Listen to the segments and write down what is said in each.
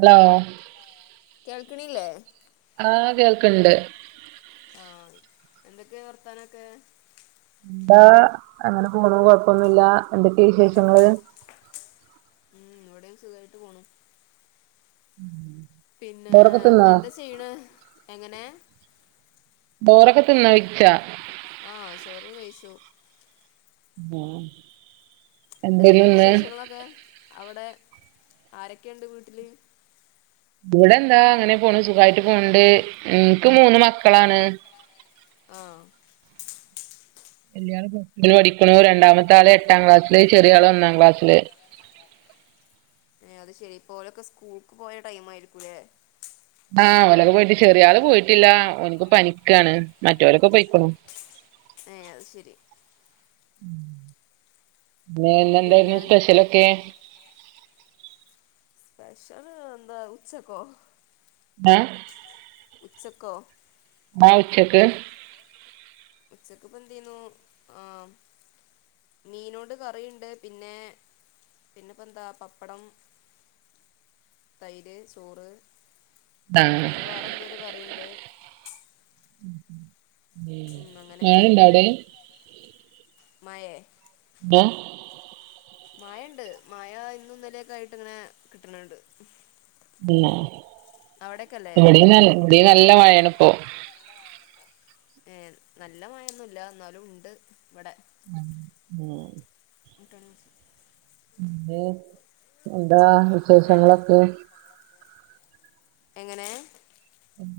Hello കേൾക്കണില്ലേ ആ കേൾക്ക്ണ്ട് ആ എന്തൊക്കെയ വർത്താനൊക്കെ എന്താ അങ്ങനെ പോണു കൊഴപ്പൊന്നില്ല്യ എ വിശേഷങ്ങള് ഉം ഇവിടെയും സുഖായിട്ട് പോണു ഉം പിന്നെ എന്താ ചെയ്ണ് എങ്ങനെ ബോറൊക്കെ തിന്നാ വിച്ച ആ ചോറ് കഴിച്ചു ആ എന്തൊക്കെയ വിശേഷങ്ങളൊക്കെ അവിടെ ആരൊക്കെയുണ്ട് വീട്ടില് ഇവിടെ എന്താ അങ്ങനെ പോണ് സുഖായിട്ട് പോണണ്ട് നിക്ക് മൂന്ന് മക്കളാണ് ആ എ പഠിക്ക രണ്ടാമത്തെ ആള് എട്ടാം ക്ലാസ്സില് ചെറിയ ആള് ഒന്നാം ക്ലാസ്സില് ഏ അത് ശെരിപ്പോലൊക്കെ സ്കൂൾക്ക് പോയ ടൈം ആയിരിക്കൂലേ ആ ഓനൊക്കെ പോയിട്ട് ചെറിയള് പോയിട്ടില്ല ഓനിക്ക് പനിക്കാണ് മറ്റൊരൊക്കെ പോയികുണു ഏ അത് ശരി പിന്നെ ഇന്നെന്തേര്ന്നു സ്പെഷ്യലൊക്കെ സ്പെഷല ന്ത ഉച്ചക്കോ ഏ ഉച്ചക്കോ ആ ഉച്ചക്ക് ഉച്ചക്ക്പ്പ എന്ത്യുന്നു ആ മീനോണ്ട് കറിയുണ്ട് പിന്നെ പിന്നെപ്പ ന്താ പപ്പടം തൈര് ചോറ് ആഹ് പിന്നെ വേറെന്തോ ഒരു കറിണ്ട് ഉ ഉം ആണ അങ്ങനെയൊക്കെന്നെ ഇണ്ട അവിടെ മയേ ആ മയണ്ട് മയ ഇന്ന ഇന്നലൊക്കെ ആയിട്ട് ഇങ്ങനെ കിട്ടണണ്ട് ഉ അവിടെക്കല്ലേ ഇവിടെ ന ഇവിടെ നല്ല മഴാണ് ഇപ്പോ ഏ നല്ല മഴൊന്നുമല്ല എന്നാലും ഉണ്ട് ഇവിടെ ഉ ട്ടണ അ എന്താ വിശേഷങ്ങളൊക്കെ എങ്ങനെ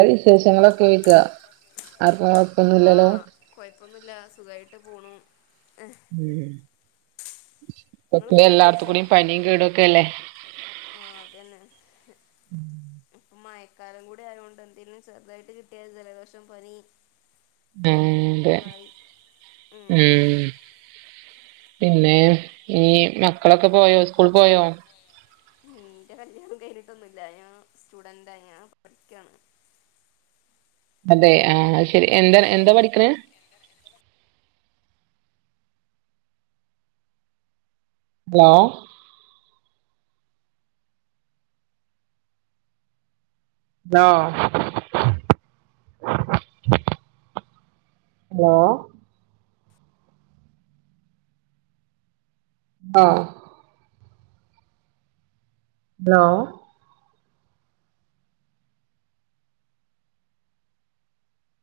എ വിശേഷങ്ങളൊക്കെ വക്ക ആർക്കും കൊഴപ്പൊന്നുമല്ലല്ലോ ഇല്ല സുഖായിട്ട് പോണു ഉം പക്ക നിങ്ങള് ഫുഡൊക്കെ എല്ലായിടത്തും കഴിച്ചോ കൂടെ പനിയും കേടും ഒക്കെല്ലേ ആ അതന്നെ ഏ ഉ ഇപ്പൊ മഴക്കാലം കൂടി അതുകൊണ്ട് എന്തേങ്കിലും ചെറുതായിട്ട് കിട്ടിയത് ജലദോഷം പനി ആ അതെ ഒക്കായി ഉം പിന്നെ ഈ മക്കളൊക്കെ പോയോ സ്കൂൾ പോയോ ഉ ന്റെ കല്യാണം കഴിഞ്ഞിട്ടൊന്നുല്ല ഞൻ സ്റ്റുഡന്റ ഞാൻ പഠിക്കാണ് അതെ ആ ശരി എന്താ എന്താ പഠിക്കണ ഹലോ ഹലോ ഹലോ ഓ ഹലോ?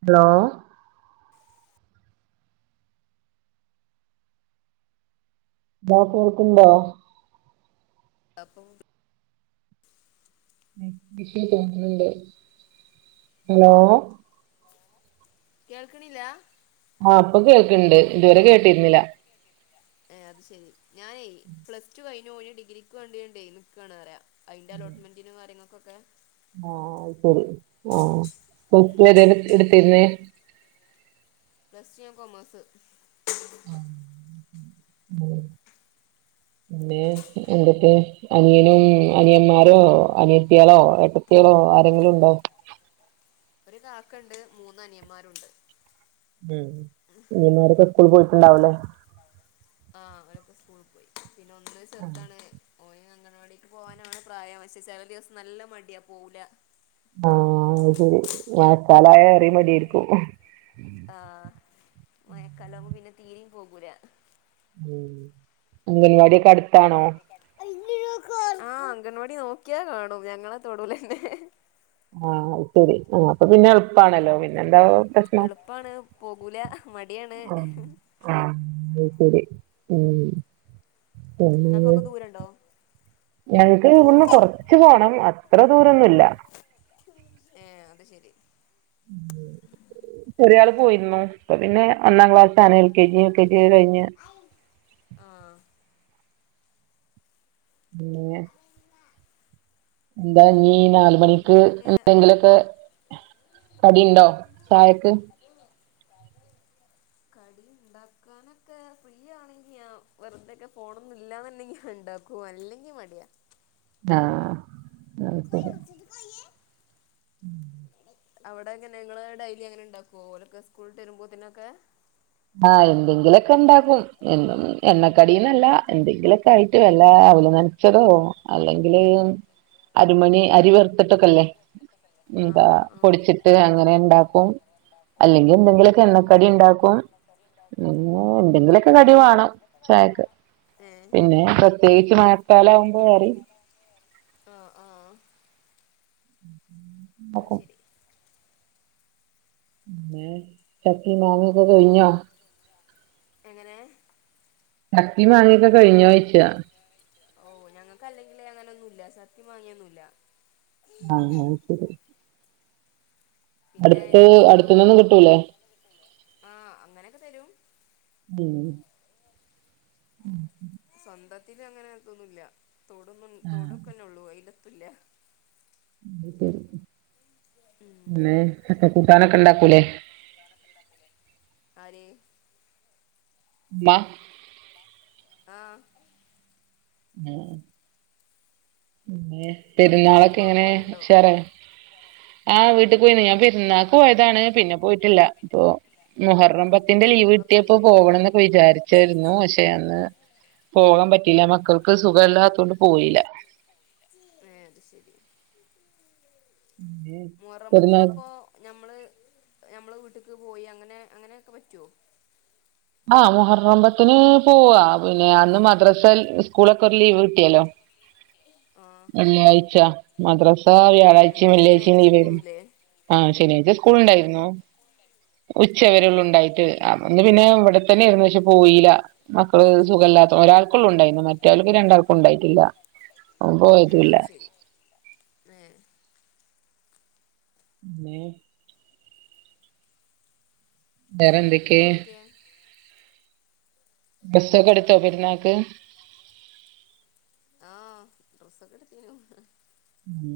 ഹലോ? ഹലോ കേൾക്കുണ്ടോ? എന്താപ്പോ [unintelligible] ഹലോ? കേൾക്കണില്ല. ആഹ പ്പൊ കേക്കണ്ട് ഇതുവരെ കേട്ടിരുന്നില്ല. ഏ അത് ശരി ഞാനയ് പ്ലസ് ടു കഴിഞ്ഞു. ഇനി ഡിഗ്രിക്ക് വണ്ടിണ്ടേ നിക്കുകണ് അ പറയാ അയി ന്റെ അലോട്ട്മെന്റിനും കാര്യങ്ങൾക്കൊക്കെ. ആഹ ശരി ആഹ കൊ ഉം എടുത്തിരുന്നേ പ്ലസ് ടു കോമഴസ്. ഉ [inaudible] പിന്നെ എന്തൊക്കെ അനിയനും അനിയന്മാരോ അനിയത്തികളോ ഏട്ടത്തിളോ? ളോ ആരെങ്കിലും ഉണ്ടോ? ഒരു കാക്കുണ്ട്. മൂന്ന് അനിയന്മാരുണ്ട്. ഉം അനിയന്മാരൊക്കെ സ്കൂൾ പോയിട്ടുണ്ടാവലേ? ആഹ അവരൊക്കെ സ്കൂളിൽ പോയി. പിന്നെ ഒന്ന് ആ ചെറുതാണ്. ഓനെ അങ്കണവാടിേക്ക് പോകാനാണ് പ്രായം. പക്ഷെ ചില ദിവസം നല്ല മടിയാ പോവൂല. ആഹ അ ശരി മഴക്കാല ആയാൽ ഏറി മടിയായിരിക്കും. ആഹ മഴക്കാല ആകുമ്പോ തീരിയും പോകൂല. ഉ അംഗൻവാടിൊക്കെ അടുത്താണോ? [inaudible] അംഗൻവാടി നോക്കിയാ കാണും ഞങ്ങളെ തൊടുലന്നെ. ആഹ ശരി ആ അപ്പൊ പിന്നെ എളുപ്പാണല്ലോ പിന്നെ എന്താ. എളുപ്പാണ് പോകൂല മടിയാണ്. ആഹ് ആഹ് അത് ശരി ഉം പിന്നെ നിങ്ങൾക്കൊക്കെ ദൂരണ്ടോ? ഞങ്ങക്ക് ഇവിന്ന് കുറച്ചു പോകണം അത്ര ദൂരൊന്നുമില്ല. ഏഹ് അത് ശെരി. [unintelligible] ചെറിയ ആൾ പോയിരുന്നു. അപ്പൊ പിന്നെ ഒന്നാം ക്ലാസ് [unintelligible] എൽകെജി യുകെജി ഒക്കെ കഴിഞ്ഞ്. ആഹ് പിന്നെ എന്താ നീ നാലുമണിക്ക് പിന്നെന്തൊക്കെ എന്തെങ്കിലൊക്കെ കടി ഉണ്ടോ ചായക്ക്. [unintelligible] ഉണ്ടാക്കാൻ ഒക്കെ ഫ്രീയാണെങ്കിൽ. ഞാൻ വെറു തൊക്കെ ഫോൺ ഒന്നുമില്ല എന്നുണ്ടെങ്കിൽ ഉണ്ടാക്കും. അല്ലെങ്കി മടിയാ. ആഹ ഉം [inaudible] അവിടെ അങ്ങനെ ഇങ്ങള് ഡെയിലി അങ്ങനെ ഉണ്ടാകുകോ ഒലാക്കേ സ്കൂൾ വിട്ടു വരുമ്പോൾ അതിനൊക്കെ? ആഹ എന്തെങ്കിലൊക്കെ ഉണ്ടാക്കും. എണ്ണക്കടിന്നല്ല എന്തെങ്കിലൊക്കെ ആയിട്ട് വല്ല അവിൽ നനച്ചതോ അല്ലെങ്കില് അരമണി അരി വെർത്തിട്ടൊക്കെല്ലേ? എന്താ ആഹ് ആഹ് ആഹ് പൊടിച്ചിട്ട് അങ്ങനെ ഇണ്ടാക്കും. അല്ലെങ്കിൽ എന്തെങ്കിലുമൊക്കെ ഉം എണ്ണക്കാടി ഉണ്ടാക്കും. [unintelligible] എന്തെങ്കിലുമൊക്കെ അത് ശെരി കടിവണം. ചായക്ക്. ഏഹ് പിന്നെ പ്രത്യേകിച്ച് മഴക്കാലകുമ്പോൾ എറിം ആഹ ആഹ അത് ഇണ്ടാക്കും ശരി. പിന്നെചാക്കിം, മാങ്ങയും ഇബടിം കഴിഞ്ഞോ? എങ്ങനെ? ചക്കി മാങ്ങിയൊക്കെ കഴിഞ്ഞോ [inaudible] ഓ ഞങ്ങക്ക് അല്ലെങ്കിലിൽ അങ്ങന ഒന്നു മില്ല ചക്കിം മാങ്ങ യൊന്നുല്ല ആ എന്നാ ശരി പിന്നെ അടുത്ത് അടുത്ത്ന്നൊന്നും കിട്ടൂല്ലേ ആഹൾഅങ്ങനൊക്കെ തരും ഉം ഉം [unintelligible] തൊടു ആഹ് തൊടുക്കെന്നെയൊള്ളു അയിലത്തുല്ല അത് ഉം ശരിപിന്നെ - കൂട്ടാനൊക്കെ ഇണ്ടാക്കൂലേ ആര് ഇമ്മ ആ [unintelligible] ഇങ്ങള് ഇങ്ങളെ പെരുന്നാളൊക്കെ വീട്ട്ക്കൊക്കെ എങ്ങനേ പോവല്ണ്ടോ ഷാറാ ആ വീട്ടി പോയിന്നു ഞാൻ പെരുന്നാ പോയതാണ് പിന്നെ പോയിട്ടില്ലാ പോ ഉം പിന്നെ മുഹറമ്പത്തിന്റെ ലീവ് സ്കൂളൊക്കെ കിട്ടിയപ്പോ ആയില്ലേ പോകണംന്നക്കെ വിചാരിച്ചാരുന്നു പക്ഷേ അന്ന് പോകാൻ പറ്റിയില്ല മക്കൾക്ക് സുഖല്ലാത്തോണ്ട് പോയില്ല അത് ശരി മുഹറം പെരുന്നാ പത്തിനപ്പോ ഞമ്മള് നമ്മള് വീട്ടിക്ക് പോയി അങ്ങനേ അങ്ങനെയക്കെ പറ്റുവോ ആ മുഹറമ്പത്തിന് പോകാ പിന്നെ അന്ന് മദ്രസൽ സ്കൂളൊക്കെ ഒരു ലീവ് കിട്ടിയല്ലോ ആഹ് വെള്ളിയാഴ്ച മദ്രസാ ഉം വ്യാഴാഴ്ചയും പിന്നെ വെള്ളിയാഴ്ചയും ശനിയാഴ്ച ലീവ് ആരുന്നു സ്കൂളൂല്ലേ ആ ശനിയാഴ്ച സ്കൂൾ ഉണ്ടായിരുന്നൂ ഉച്ച വെരെള്ളു ആഹ് ഉണ്ടായിട്ട് അതോണ്ട് പിന്നേ വ് ടെത്തന്നെയാരുന്നു പക്ഷെ പോയിലാ [unintelligible] ഓള് സുഖല്ലാത്ത ഏ ഒരാൾക്കുള്ള് ഉണ്ടായിന്നു മറ്റേയൾക്ക് രണ്ടാൾക്കും ഉണ്ടായിട്ടില്ല അവൻ ഏ പോയതൂല്ല അത് ശരി [unintelligible] [unintelligible] വേറെ എന്തൊക്കേ പിന്നെന്തൊക്കെയ ഡ്രസ്സൊക്കെ എടുത്തോ വേറെന്താ പെരുന്നാക്ക് ആ ഡ്രസ്സൊക്കെ എടുത്തീനു ഉം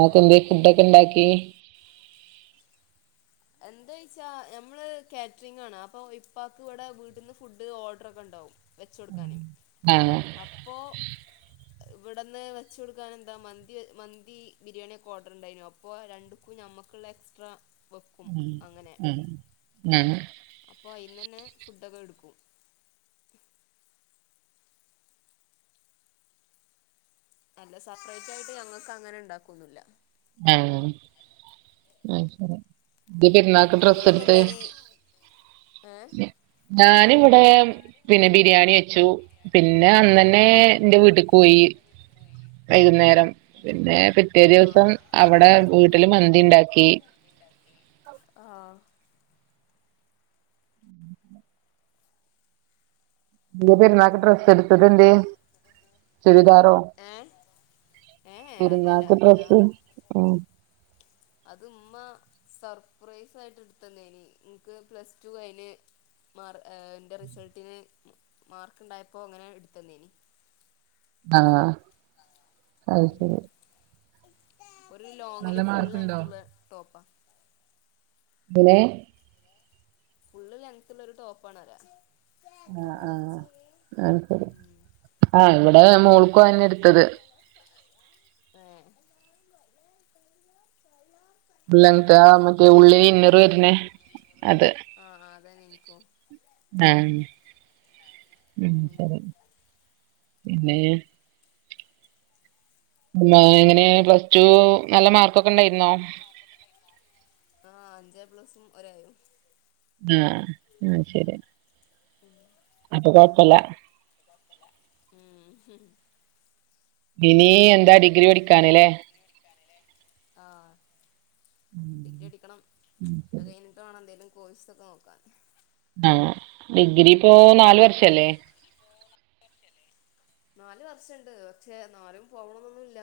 നിങ്ങളൊക്കെ എടുത്തില്ലേ ഫുഡൊക്കെ ഇണ്ടാക്കീ എന്ത്‌ കയിച്ചാ ഞമ്മള് കാറ്ററിംഗ് ആണ് അപ്പൊ ഇപ്പാക്ക് ഇവിടെ വീട്ട്ന്ന് ഫുഡ് ഓർഡർ ഒക്കെ ഒണ്ടാവും വെച്ചൊടുക്കാനേ ആഹ് അപ്പോ ഇവിടന്ന് വെച്ച് കൊടുക്കാൻ എന്താ മന്തി മന്തീ ബിരിയാണി ഒക്കെ ഓർഡർണ്ടായിനു അപ്പോ രണ്ടുക്കു ഞാ നമ്മക്കുള്ള എക്സ്ട്രാ [unintelligible] ഉം ഉം ആ അപ്പോ അയിന്നന്നെ ഫുഡൊക്കെ എടുക്കും അല്ല സെപ്പറേറ്റ് ആയിട്ട് ഞങ്ങക്ക് അങ്ങനെ ഇണ്ടാക്കുന്നില്ല ആ അയ്ശരി ഇത് പെരുന്നാക്ക് ഡ്രസ്സ് നിങ്ങളൊക്കെ എടുത്തേ എന്തേനി ഏ [unintelligible] ഞാനിവിടേ പിന്നെ ബിരിയാണി വെച്ചു പി ന്നെ അന്നന്നേ എന്റെ വീട്ട്ക്ക് പോയി വൈകുന്നേരം പിന്നേ പിറ്റേ ദിവസം അവടെ വീട്ടില് മന്തിണ്ടാക്കീ. ആഹ് ല്യ പെരുന്നാൾക്ക് ഉം ഡ്രസ്സ് എടുത്തത് എന്ത്യേ ചുരിദാറോ ഏ ഏ അല്ലല്ല പെരുന്നാക്ക് ഡ്രസ്സ് ഞാൻ ഉം അത് ഉമ്മ സർപ്രൈസ് ആയിട്ട് എടുത്തന്നേനി എനിക്ക് പ്ലസ് ടൂ കയിന് മാർ ഏ എന്റെ റിസൾട്ടിന് മാർക്ക് ഉണ്ടായപ്പോ അങ്ങനെ എടുത്തന്നേനി ആ അത് ശരി നല്ല ലോങ്ങില് ഫുൾ മാർക്കുണ്ടോ ലെങ്ത് ഉള്ള ടോപ്പാ എങ്ങനെ ഫുള്ള് ലെങ്ത്തുള്ളോരു ടോപ്പണാത് ആ ആ അത്ശെരി ഉം ആ ഇവിടേ മോൾക്കും അയന്നെ എടുത്തത് ഏ.... ലെങ്താ ആ മറ്റേ ഉള്ളില് ഇന്നറ് വരുന്നേ അത് അതെന്നെ എനിക്കും ആ ഉം ശരി പിന്നേ എങ്ങനേ പ്ലസ് ടൂ നല്ല മാർക്കൊക്കെ ഒണ്ടായിരുന്നോ എ പ്ലെസും ഒരെയും ആ ആ ശരി അപ്പൊ കൊഴപ്പല്ല ഉം ഇനി എന്താ ഡിഗ്രി പഠിക്കാന്ലേ ആ ഡിഗ്രി ഉം എട്ക്കണം അതു ശരി കഴിഞ്ഞിട്ട് വേണം എന്തേലും കോഴ്സ്സൊക്കെ നോക്കാൻ ആ ഡിഗ്രി ഇപ്പോ നാലു വർഷല്ലേ നാലു വർഷണ്ട് പക്ഷെ നാലും പോവണന്നൊന്നുല്ല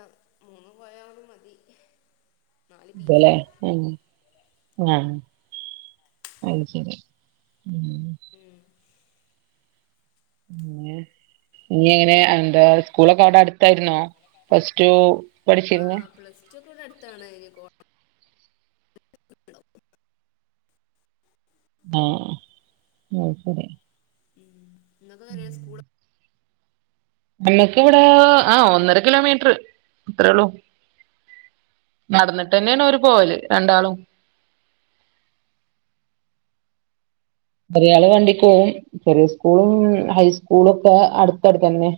മൂന്ന്പോയാലും മതി നാല് പി പോലെ ജിയാണ് ആ ആ അയ് ശരി ഉം ഉം ഇങ്ങനെ എന്താ സ്കൂളൊക്കെ അവിടെ അടുത്താരുന്നോ പ്ലസ്റ്റു പഠിച്ചിരുന്നേ താണ് ഈ കോ ആ മൂപ്പര് ഇന്നൊക്കെ വരെ സ്കൂള് നമ്മക്ക് ഇവിടെ ആ ഒന്നര കിലോമീറ്റർ അത്രേള്ളൂ നടന്നിട്ട് തന്നെയാണ് അവര് പോവല് രണ്ടാളും ഒരാള് വണ്ടിക്ക് പോവും ചെറിയ സ്കൂളും ഹൈസ്കൂളൊക്കെ അടുത്തടു തന്നെ